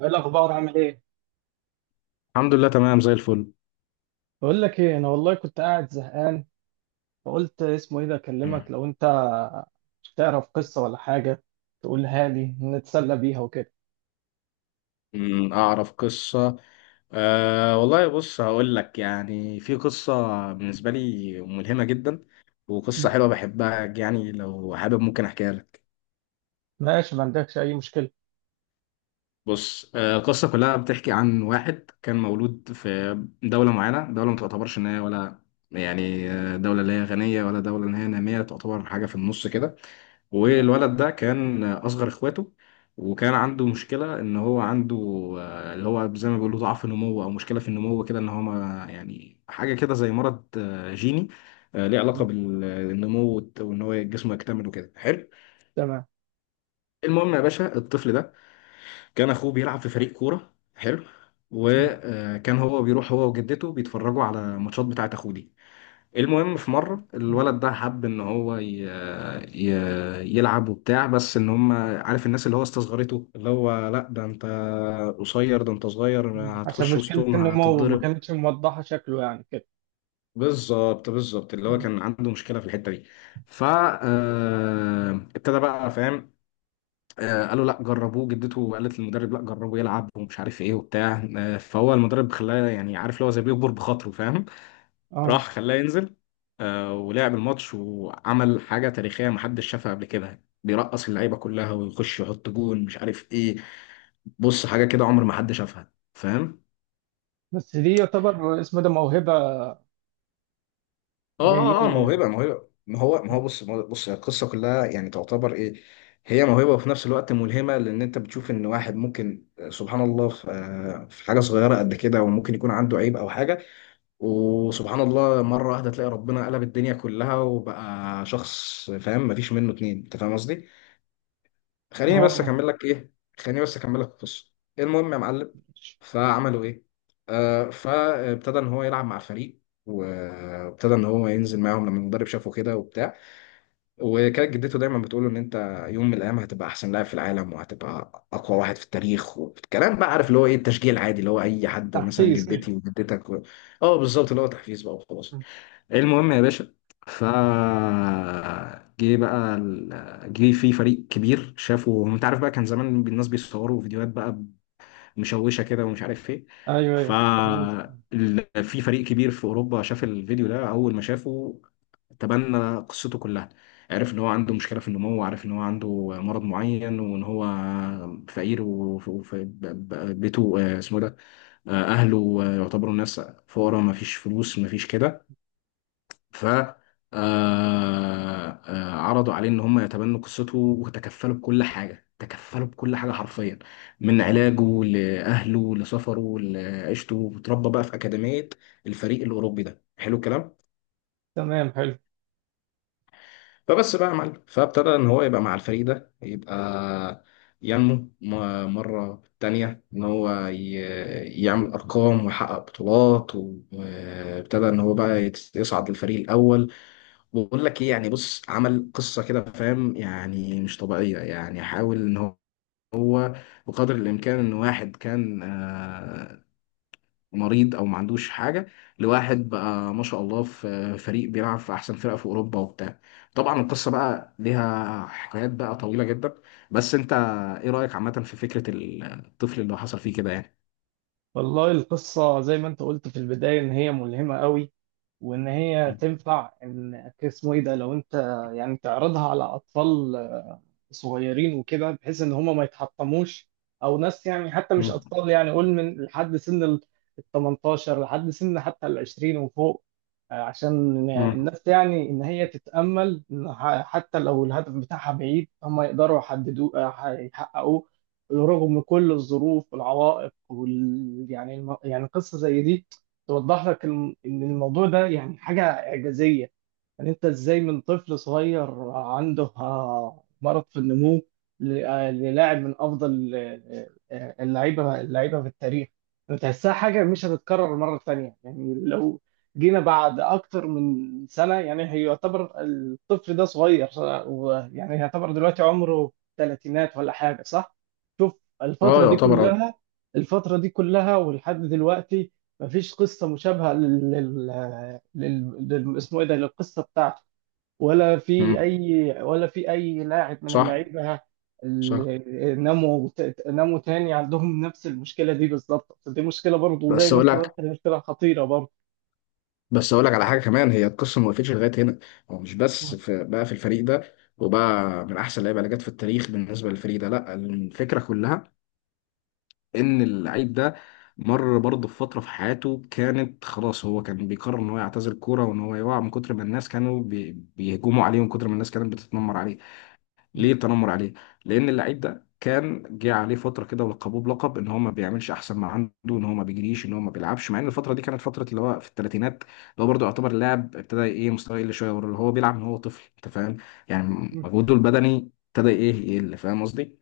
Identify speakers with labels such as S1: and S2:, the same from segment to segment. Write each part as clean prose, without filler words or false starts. S1: ايه الاخبار عامل ايه؟
S2: الحمد لله، تمام زي الفل.
S1: بقول لك ايه، انا والله كنت قاعد زهقان. فقلت اسمه ايه ده اكلمك لو انت تعرف قصة ولا حاجة تقولها لي نتسلى بيها وكده.
S2: أعرف قصة. أه، والله بص، هقول لك يعني في قصة بالنسبة لي ملهمة جدا، وقصة
S1: مم.
S2: حلوة بحبها يعني لو حابب ممكن أحكيها لك.
S1: ماشي، ما عندكش اي مشكلة.
S2: بص، القصة كلها بتحكي عن واحد كان مولود في دولة معينة، دولة ما تعتبرش إن هي ولا يعني دولة اللي هي غنية ولا دولة اللي هي نامية، تعتبر حاجة في النص كده.
S1: تمام.
S2: والولد ده كان أصغر إخواته، وكان عنده مشكلة إن هو عنده اللي هو زي ما بيقولوا ضعف نمو أو مشكلة في النمو كده، إن هو ما يعني حاجة كده زي مرض جيني، ليه علاقة
S1: مم.
S2: بالنمو وإن هو جسمه يكتمل وكده، حلو.
S1: تمام.
S2: المهم يا باشا، الطفل ده كان اخوه بيلعب في فريق كوره حلو،
S1: مم.
S2: وكان هو بيروح هو وجدته بيتفرجوا على ماتشات بتاعه اخوه دي. المهم، في مره الولد ده حب ان هو ي... يلعب وبتاع، بس ان هم عارف الناس اللي هو استصغرته، اللي هو لا ده انت قصير، ده انت صغير
S1: مم. عشان
S2: هتخش
S1: مشكلة
S2: وسطهم
S1: النمو ما
S2: هتتضرب.
S1: كانتش موضحة شكله يعني كده.
S2: بالظبط بالظبط، اللي هو
S1: مم.
S2: كان عنده مشكله في الحته دي. فابتدى بقى فاهم، قالوا لا جربوه، جدته قالت للمدرب لا جربه يلعب ومش عارف ايه وبتاع، فهو المدرب خلاه، يعني عارف اللي هو زي بيكبر بخاطره، فاهم.
S1: اه.
S2: راح خلاه ينزل، ولعب الماتش وعمل حاجة تاريخية محدش شافها قبل كده، بيرقص اللعيبة كلها ويخش يحط جون مش عارف ايه، بص حاجة كده عمر ما حد شافها، فاهم.
S1: بس دي يعتبر اسمه ده موهبة
S2: اه
S1: جاية
S2: اه،
S1: له
S2: موهبة
S1: يعني.
S2: موهبة، ما هو
S1: مم.
S2: بص بص القصة كلها يعني تعتبر ايه. هي موهبة وفي نفس الوقت ملهمة، لأن أنت بتشوف إن واحد ممكن سبحان الله في في حاجة صغيرة قد كده وممكن يكون عنده عيب أو حاجة، وسبحان الله مرة واحدة تلاقي ربنا قلب الدنيا كلها وبقى شخص فاهم مفيش منه اتنين، أنت فاهم قصدي؟ خليني بس
S1: اه.
S2: اكمل لك ايه، خليني بس اكمل لك القصه. المهم يا معلم، فعملوا ايه، فابتدى ان هو يلعب مع الفريق، وابتدى ان هو ينزل معاهم لما المدرب شافه كده وبتاع، وكانت جدته دايما بتقول له ان انت يوم من الايام هتبقى احسن لاعب في العالم وهتبقى اقوى واحد في التاريخ والكلام، بقى عارف اللي هو ايه، التشجيع العادي اللي هو اي حد مثلا
S1: تحفيز
S2: جدتي
S1: كده.
S2: وجدتك اه بالظبط، اللي هو تحفيز بقى وخلاص.
S1: مم.
S2: المهم يا باشا، ف جه بقى جه في فريق كبير، شافوا انت عارف بقى كان زمان الناس بيصوروا فيديوهات بقى مشوشه كده ومش عارف ايه،
S1: ايوه
S2: ف
S1: ايوه.
S2: في فريق كبير في اوروبا شاف الفيديو ده، اول ما شافه تبنى قصته كلها، عرف ان هو عنده مشكله في النمو وعرف ان هو عنده مرض معين وان هو فقير وبيته اسمه إيه ده، اهله يعتبروا ناس فقراء، ما فيش فلوس ما فيش كده، ف عرضوا عليه ان هم يتبنوا قصته وتكفلوا بكل حاجه، تكفلوا بكل حاجه حرفيا، من علاجه لاهله لسفره لعيشته، اتربى بقى في اكاديميه الفريق الاوروبي ده، حلو الكلام.
S1: تمام، حلو.
S2: فبس بقى يا معلم، فابتدى ان هو يبقى مع الفريق ده، يبقى ينمو مره تانية ان هو يعمل ارقام ويحقق بطولات، وابتدى ان هو بقى يصعد للفريق الاول. بقول لك ايه يعني، بص عمل قصه كده، فاهم يعني مش طبيعيه، يعني حاول ان هو بقدر الامكان ان واحد كان مريض او ما عندوش حاجه، لواحد بقى ما شاء الله في فريق بيلعب في احسن فرقه في اوروبا وبتاع. طبعا القصه بقى ليها حكايات بقى طويله جدا، بس انت ايه رايك عامه في فكره الطفل اللي حصل فيه كده يعني.
S1: والله القصة زي ما انت قلت في البداية ان هي ملهمة قوي، وان هي
S2: مم.
S1: تنفع ان اسمه ايه ده لو انت يعني تعرضها على اطفال صغيرين وكده بحيث ان هم ما يتحطموش، او ناس يعني حتى مش
S2: مم.
S1: اطفال، يعني قول من لحد سن ال 18 لحد سن حتى ال 20 وفوق. عشان
S2: مم.
S1: الناس يعني ان هي تتامل إن حتى لو الهدف بتاعها بعيد هم يقدروا يحددوه، يحققوه رغم كل الظروف والعوائق يعني يعني قصه زي دي توضح لك ان الموضوع ده يعني حاجه اعجازيه. يعني انت ازاي من طفل صغير عنده مرض في النمو للاعب من افضل اللعيبه في التاريخ. بتحسها حاجه مش هتتكرر مره تانية. يعني لو جينا بعد اكتر من سنه، يعني هي يعتبر الطفل ده صغير، يعني يعتبر دلوقتي عمره ثلاثينات ولا حاجه، صح؟ شوف
S2: اه
S1: الفتره دي
S2: يعتبر اه.
S1: كلها الفتره دي كلها ولحد دلوقتي مفيش قصه مشابهه اسمه ايه ده للقصه بتاعته، ولا
S2: مم.
S1: في اي ولا في اي لاعب من
S2: صح.
S1: اللعيبه
S2: صح.
S1: اللي ناموا تاني عندهم نفس المشكله دي بالظبط. دي مشكله برضه زي
S2: بس
S1: ما
S2: اقول
S1: انت
S2: لك
S1: قلت، هي مشكله خطيره برضه.
S2: بس اقول لك على حاجه كمان، هي القصه ما وقفتش لغايه هنا، هو مش بس في بقى في الفريق ده وبقى من احسن اللعيبه اللي جت في التاريخ بالنسبه للفريق ده، لا الفكره كلها ان اللعيب ده مر برضه في فتره في حياته كانت خلاص، هو كان بيقرر ان هو يعتزل الكوره وان هو يقع، من كتر ما الناس كانوا بيهجموا عليه ومن كتر ما الناس كانت بتتنمر عليه. ليه التنمر عليه؟ لأن اللعيب ده كان جه عليه فترة كده ولقبوه بلقب إن هو ما بيعملش أحسن ما عنده، إن هو ما بيجريش، إن هو ما بيلعبش، مع إن الفترة دي كانت فترة اللي هو في الثلاثينات، اللي هو برضه يعتبر اللاعب ابتدى إيه مستواه يقل شوية، واللي هو بيلعب من هو طفل، أنت فاهم؟ يعني مجهوده البدني ابتدى إيه يقل، فاهم قصدي؟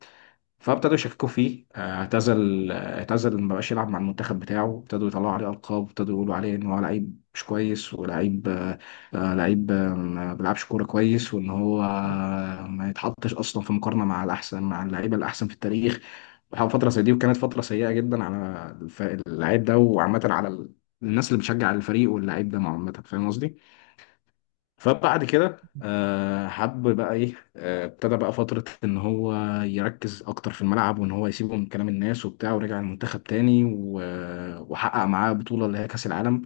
S2: فابتدوا يشككوا فيه، اعتزل ما بقاش يلعب مع المنتخب بتاعه، ابتدوا يطلعوا عليه القاب، ابتدوا يقولوا عليه ان هو لعيب مش كويس، ولعيب آه، آه، لعيب آه، ما بيلعبش كوره كويس، وان هو ما يتحطش اصلا في مقارنه مع الاحسن، مع اللعيبه الاحسن في التاريخ. وحاول فتره زي دي، وكانت فتره سيئه جدا على اللعيب ده وعامه على الناس اللي بتشجع الفريق واللعيب ده عامه، فاهم قصدي؟ فبعد كده حب بقى ايه، ابتدى بقى فترة ان هو يركز اكتر في الملعب وان هو يسيبه من كلام الناس وبتاع، ورجع المنتخب تاني وحقق معاه بطولة اللي هي كأس العالم،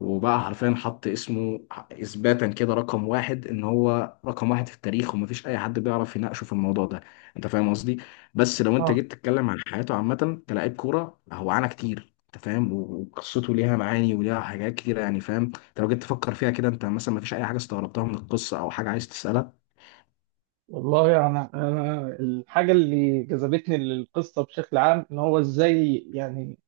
S2: وبقى حرفيا حط اسمه اثباتا كده رقم واحد، ان هو رقم واحد في التاريخ ومفيش اي حد بيعرف يناقشه في الموضوع ده، انت فاهم قصدي. بس لو انت
S1: اه
S2: جيت تتكلم عن حياته عامه كلاعب كوره، هو عانى كتير انت فاهم، وقصته ليها معاني وليها حاجات كتير يعني، فاهم، انت لو جيت تفكر فيها كده، انت مثلا مفيش اي حاجه استغربتها من القصه او حاجه عايز تسالها؟
S1: والله، انا الحاجه اللي جذبتني للقصه بشكل عام ان هو ازاي، يعني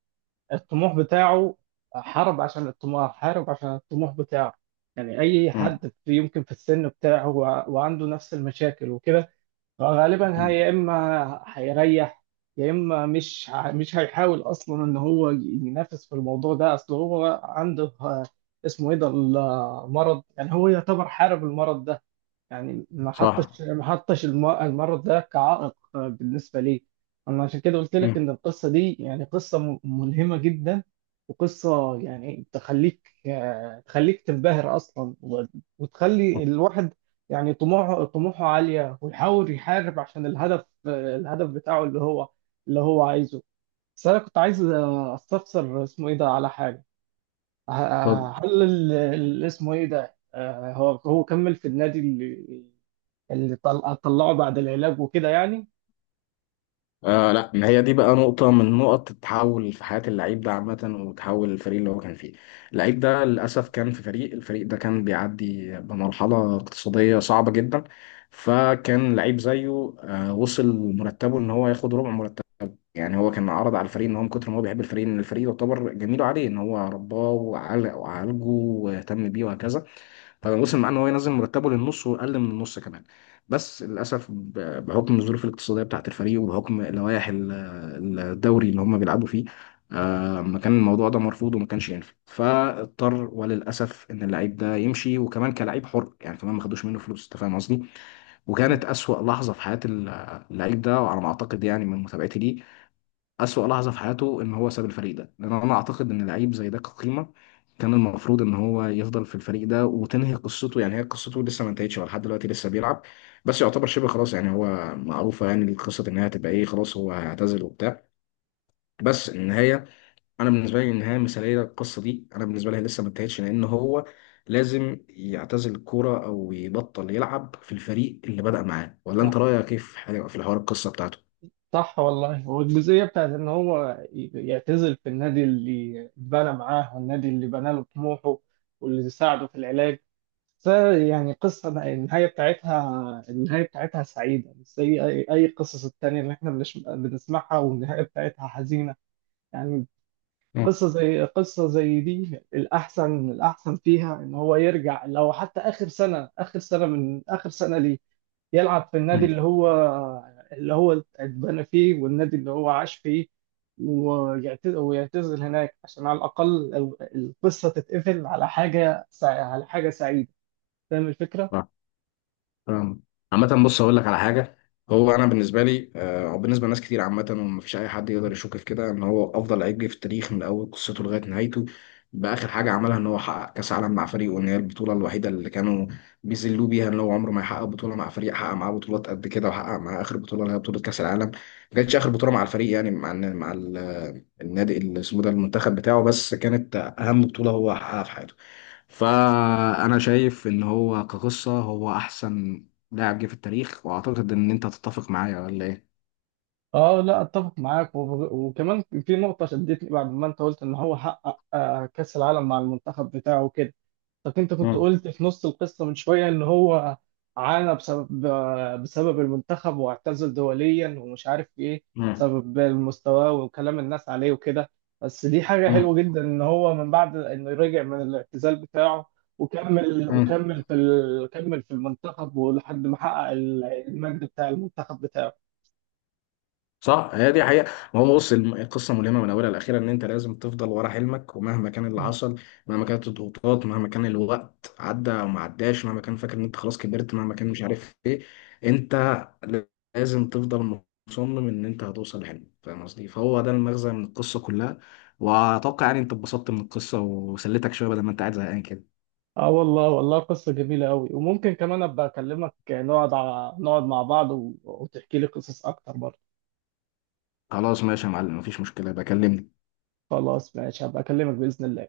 S1: الطموح بتاعه حارب عشان الطموح بتاعه. يعني أي
S2: مم.
S1: حد يمكن في السن بتاعه وعنده نفس المشاكل وكده، فغالبا هي
S2: مم.
S1: يا إما هيريح يا إما مش هيحاول أصلا إن هو ينافس في الموضوع ده، أصل هو عنده اسمه إيه ده المرض. يعني هو يعتبر حارب المرض ده، يعني ما
S2: صح.
S1: حطش ما حطش المرض ده كعائق بالنسبة لي. أنا عشان كده قلت لك
S2: مم.
S1: إن القصة دي يعني قصة ملهمة جدا، وقصة يعني تخليك تنبهر أصلا، وتخلي الواحد يعني طموحه عالية، ويحاول يحارب عشان الهدف بتاعه اللي هو عايزه. بس أنا كنت عايز أستفسر اسمه إيه ده على حاجة.
S2: اتفضل.
S1: هل اسمه ايه ده هو كمل في النادي اللي طلعه بعد العلاج وكده يعني؟
S2: آه لا، ما هي دي بقى نقطة من نقط التحول في حياة اللعيب ده عامة، وتحول الفريق اللي هو كان فيه. اللعيب ده للأسف كان في فريق، الفريق ده كان بيعدي بمرحلة اقتصادية صعبة جدا، فكان لعيب زيه وصل مرتبه إن هو ياخد ربع مرتبه، يعني هو كان عرض على الفريق إن هو من كتر ما هو بيحب الفريق، إن الفريق يعتبر جميل عليه إن هو رباه وعالجه واهتم بيه وهكذا، فوصل معاه ان هو ينزل مرتبه للنص واقل من النص كمان. بس للاسف بحكم الظروف الاقتصاديه بتاعه الفريق وبحكم لوائح الدوري اللي هم بيلعبوا فيه، ما كان الموضوع ده مرفوض وما كانش ينفع، فاضطر وللاسف ان اللعيب ده يمشي، وكمان كلاعب حر يعني، كمان ما خدوش منه فلوس انت فاهم قصدي.
S1: مم.
S2: وكانت اسوأ لحظه في حياه اللعيب ده، وعلى ما اعتقد يعني من متابعتي ليه، أسوأ لحظة في حياته إن هو ساب الفريق ده، لأن أنا أعتقد إن لعيب زي ده كقيمة كان المفروض إن هو يفضل في الفريق ده وتنهي قصته، يعني هي قصته لسه ما انتهتش، هو لحد دلوقتي لسه بيلعب، بس يعتبر شبه خلاص، يعني هو معروفة يعني القصة إن هي هتبقى إيه، خلاص هو هيعتزل وبتاع، بس النهاية أنا بالنسبة لي النهاية مثالية للقصة دي، أنا بالنسبة لي لسه ما انتهتش، لأن هو لازم يعتزل الكورة أو يبطل يلعب في الفريق اللي بدأ معاه، ولا أنت
S1: صح،
S2: رأيك كيف في في الحوار القصة بتاعته؟
S1: صح. والله هو الجزئية بتاعت ان هو يعتزل في النادي اللي اتبنى معاه والنادي اللي بنى له طموحه واللي ساعده في العلاج، فيعني قصة النهاية بتاعتها سعيدة مش زي أي قصص التانية اللي إحنا بنسمعها والنهاية بتاعتها حزينة. يعني
S2: مم.
S1: قصة زي دي الأحسن فيها إن هو يرجع، لو حتى آخر سنة آخر سنة من آخر سنة ليه، يلعب في النادي اللي
S2: مم.
S1: هو اللي هو اتبنى فيه والنادي اللي هو عاش فيه، ويعتزل هناك عشان على الأقل القصة تتقفل على على حاجة سعيدة. فاهم الفكرة؟
S2: فاهم. عامة بص هقول لك على حاجة، هو أنا بالنسبة لي أو بالنسبة لناس كتير عامة، ومفيش أي حد يقدر يشك في كده، إن هو أفضل لعيب جه في التاريخ من أول قصته لغاية نهايته، بآخر حاجة عملها إن هو حقق كأس عالم مع فريقه، إن هي البطولة الوحيدة اللي كانوا بيذلوه بيها، إن هو عمره ما يحقق بطولة مع فريق، حقق معاه بطولات قد كده وحقق معاه آخر بطولة اللي هي بطولة كأس العالم. ما كانتش آخر بطولة مع الفريق، يعني مع النادي اسمه ده، المنتخب بتاعه، بس كانت اهم بطولة هو حققها في حياته، فانا شايف ان هو كقصة هو احسن لاعب جه في التاريخ، واعتقد ان انت هتتفق معايا ولا ايه.
S1: اه، لا، اتفق معاك. وكمان في نقطة شدتني بعد ما انت قلت ان هو حقق كأس العالم مع المنتخب بتاعه كده. طب انت كنت
S2: مم.
S1: قلت في نص القصة من شوية ان هو عانى بسبب المنتخب، واعتزل دوليا ومش عارف ايه
S2: مم.
S1: بسبب المستوى وكلام الناس عليه وكده. بس دي حاجة
S2: مم.
S1: حلوة جدا ان هو من بعد انه رجع من الاعتزال بتاعه
S2: مم.
S1: كمل في المنتخب ولحد ما حقق المجد بتاع المنتخب بتاعه.
S2: صح هي دي حقيقة. ما هو بص القصة ملهمة من أولها لأخيرا، إن أنت لازم تفضل ورا حلمك، ومهما كان اللي حصل، مهما كانت الضغوطات، مهما كان الوقت عدى أو ما عداش، مهما كان فاكر إن أنت خلاص كبرت، مهما كان مش عارف إيه، أنت لازم تفضل مصمم إن أنت هتوصل لحلمك، فاهم قصدي، فهو ده المغزى من القصة كلها. وأتوقع يعني أنت اتبسطت من القصة وسليتك شوية بدل ما أنت قاعد زهقان كده.
S1: اه، والله والله قصة جميلة قوي، وممكن كمان ابقى اكلمك نقعد مع بعض وتحكي لي قصص اكتر برضه.
S2: خلاص ماشي يا معلم، مفيش مشكلة، بكلمني.
S1: خلاص ماشي، هبقى اكلمك بإذن الله.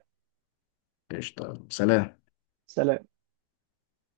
S2: قشطة، سلام.
S1: سلام.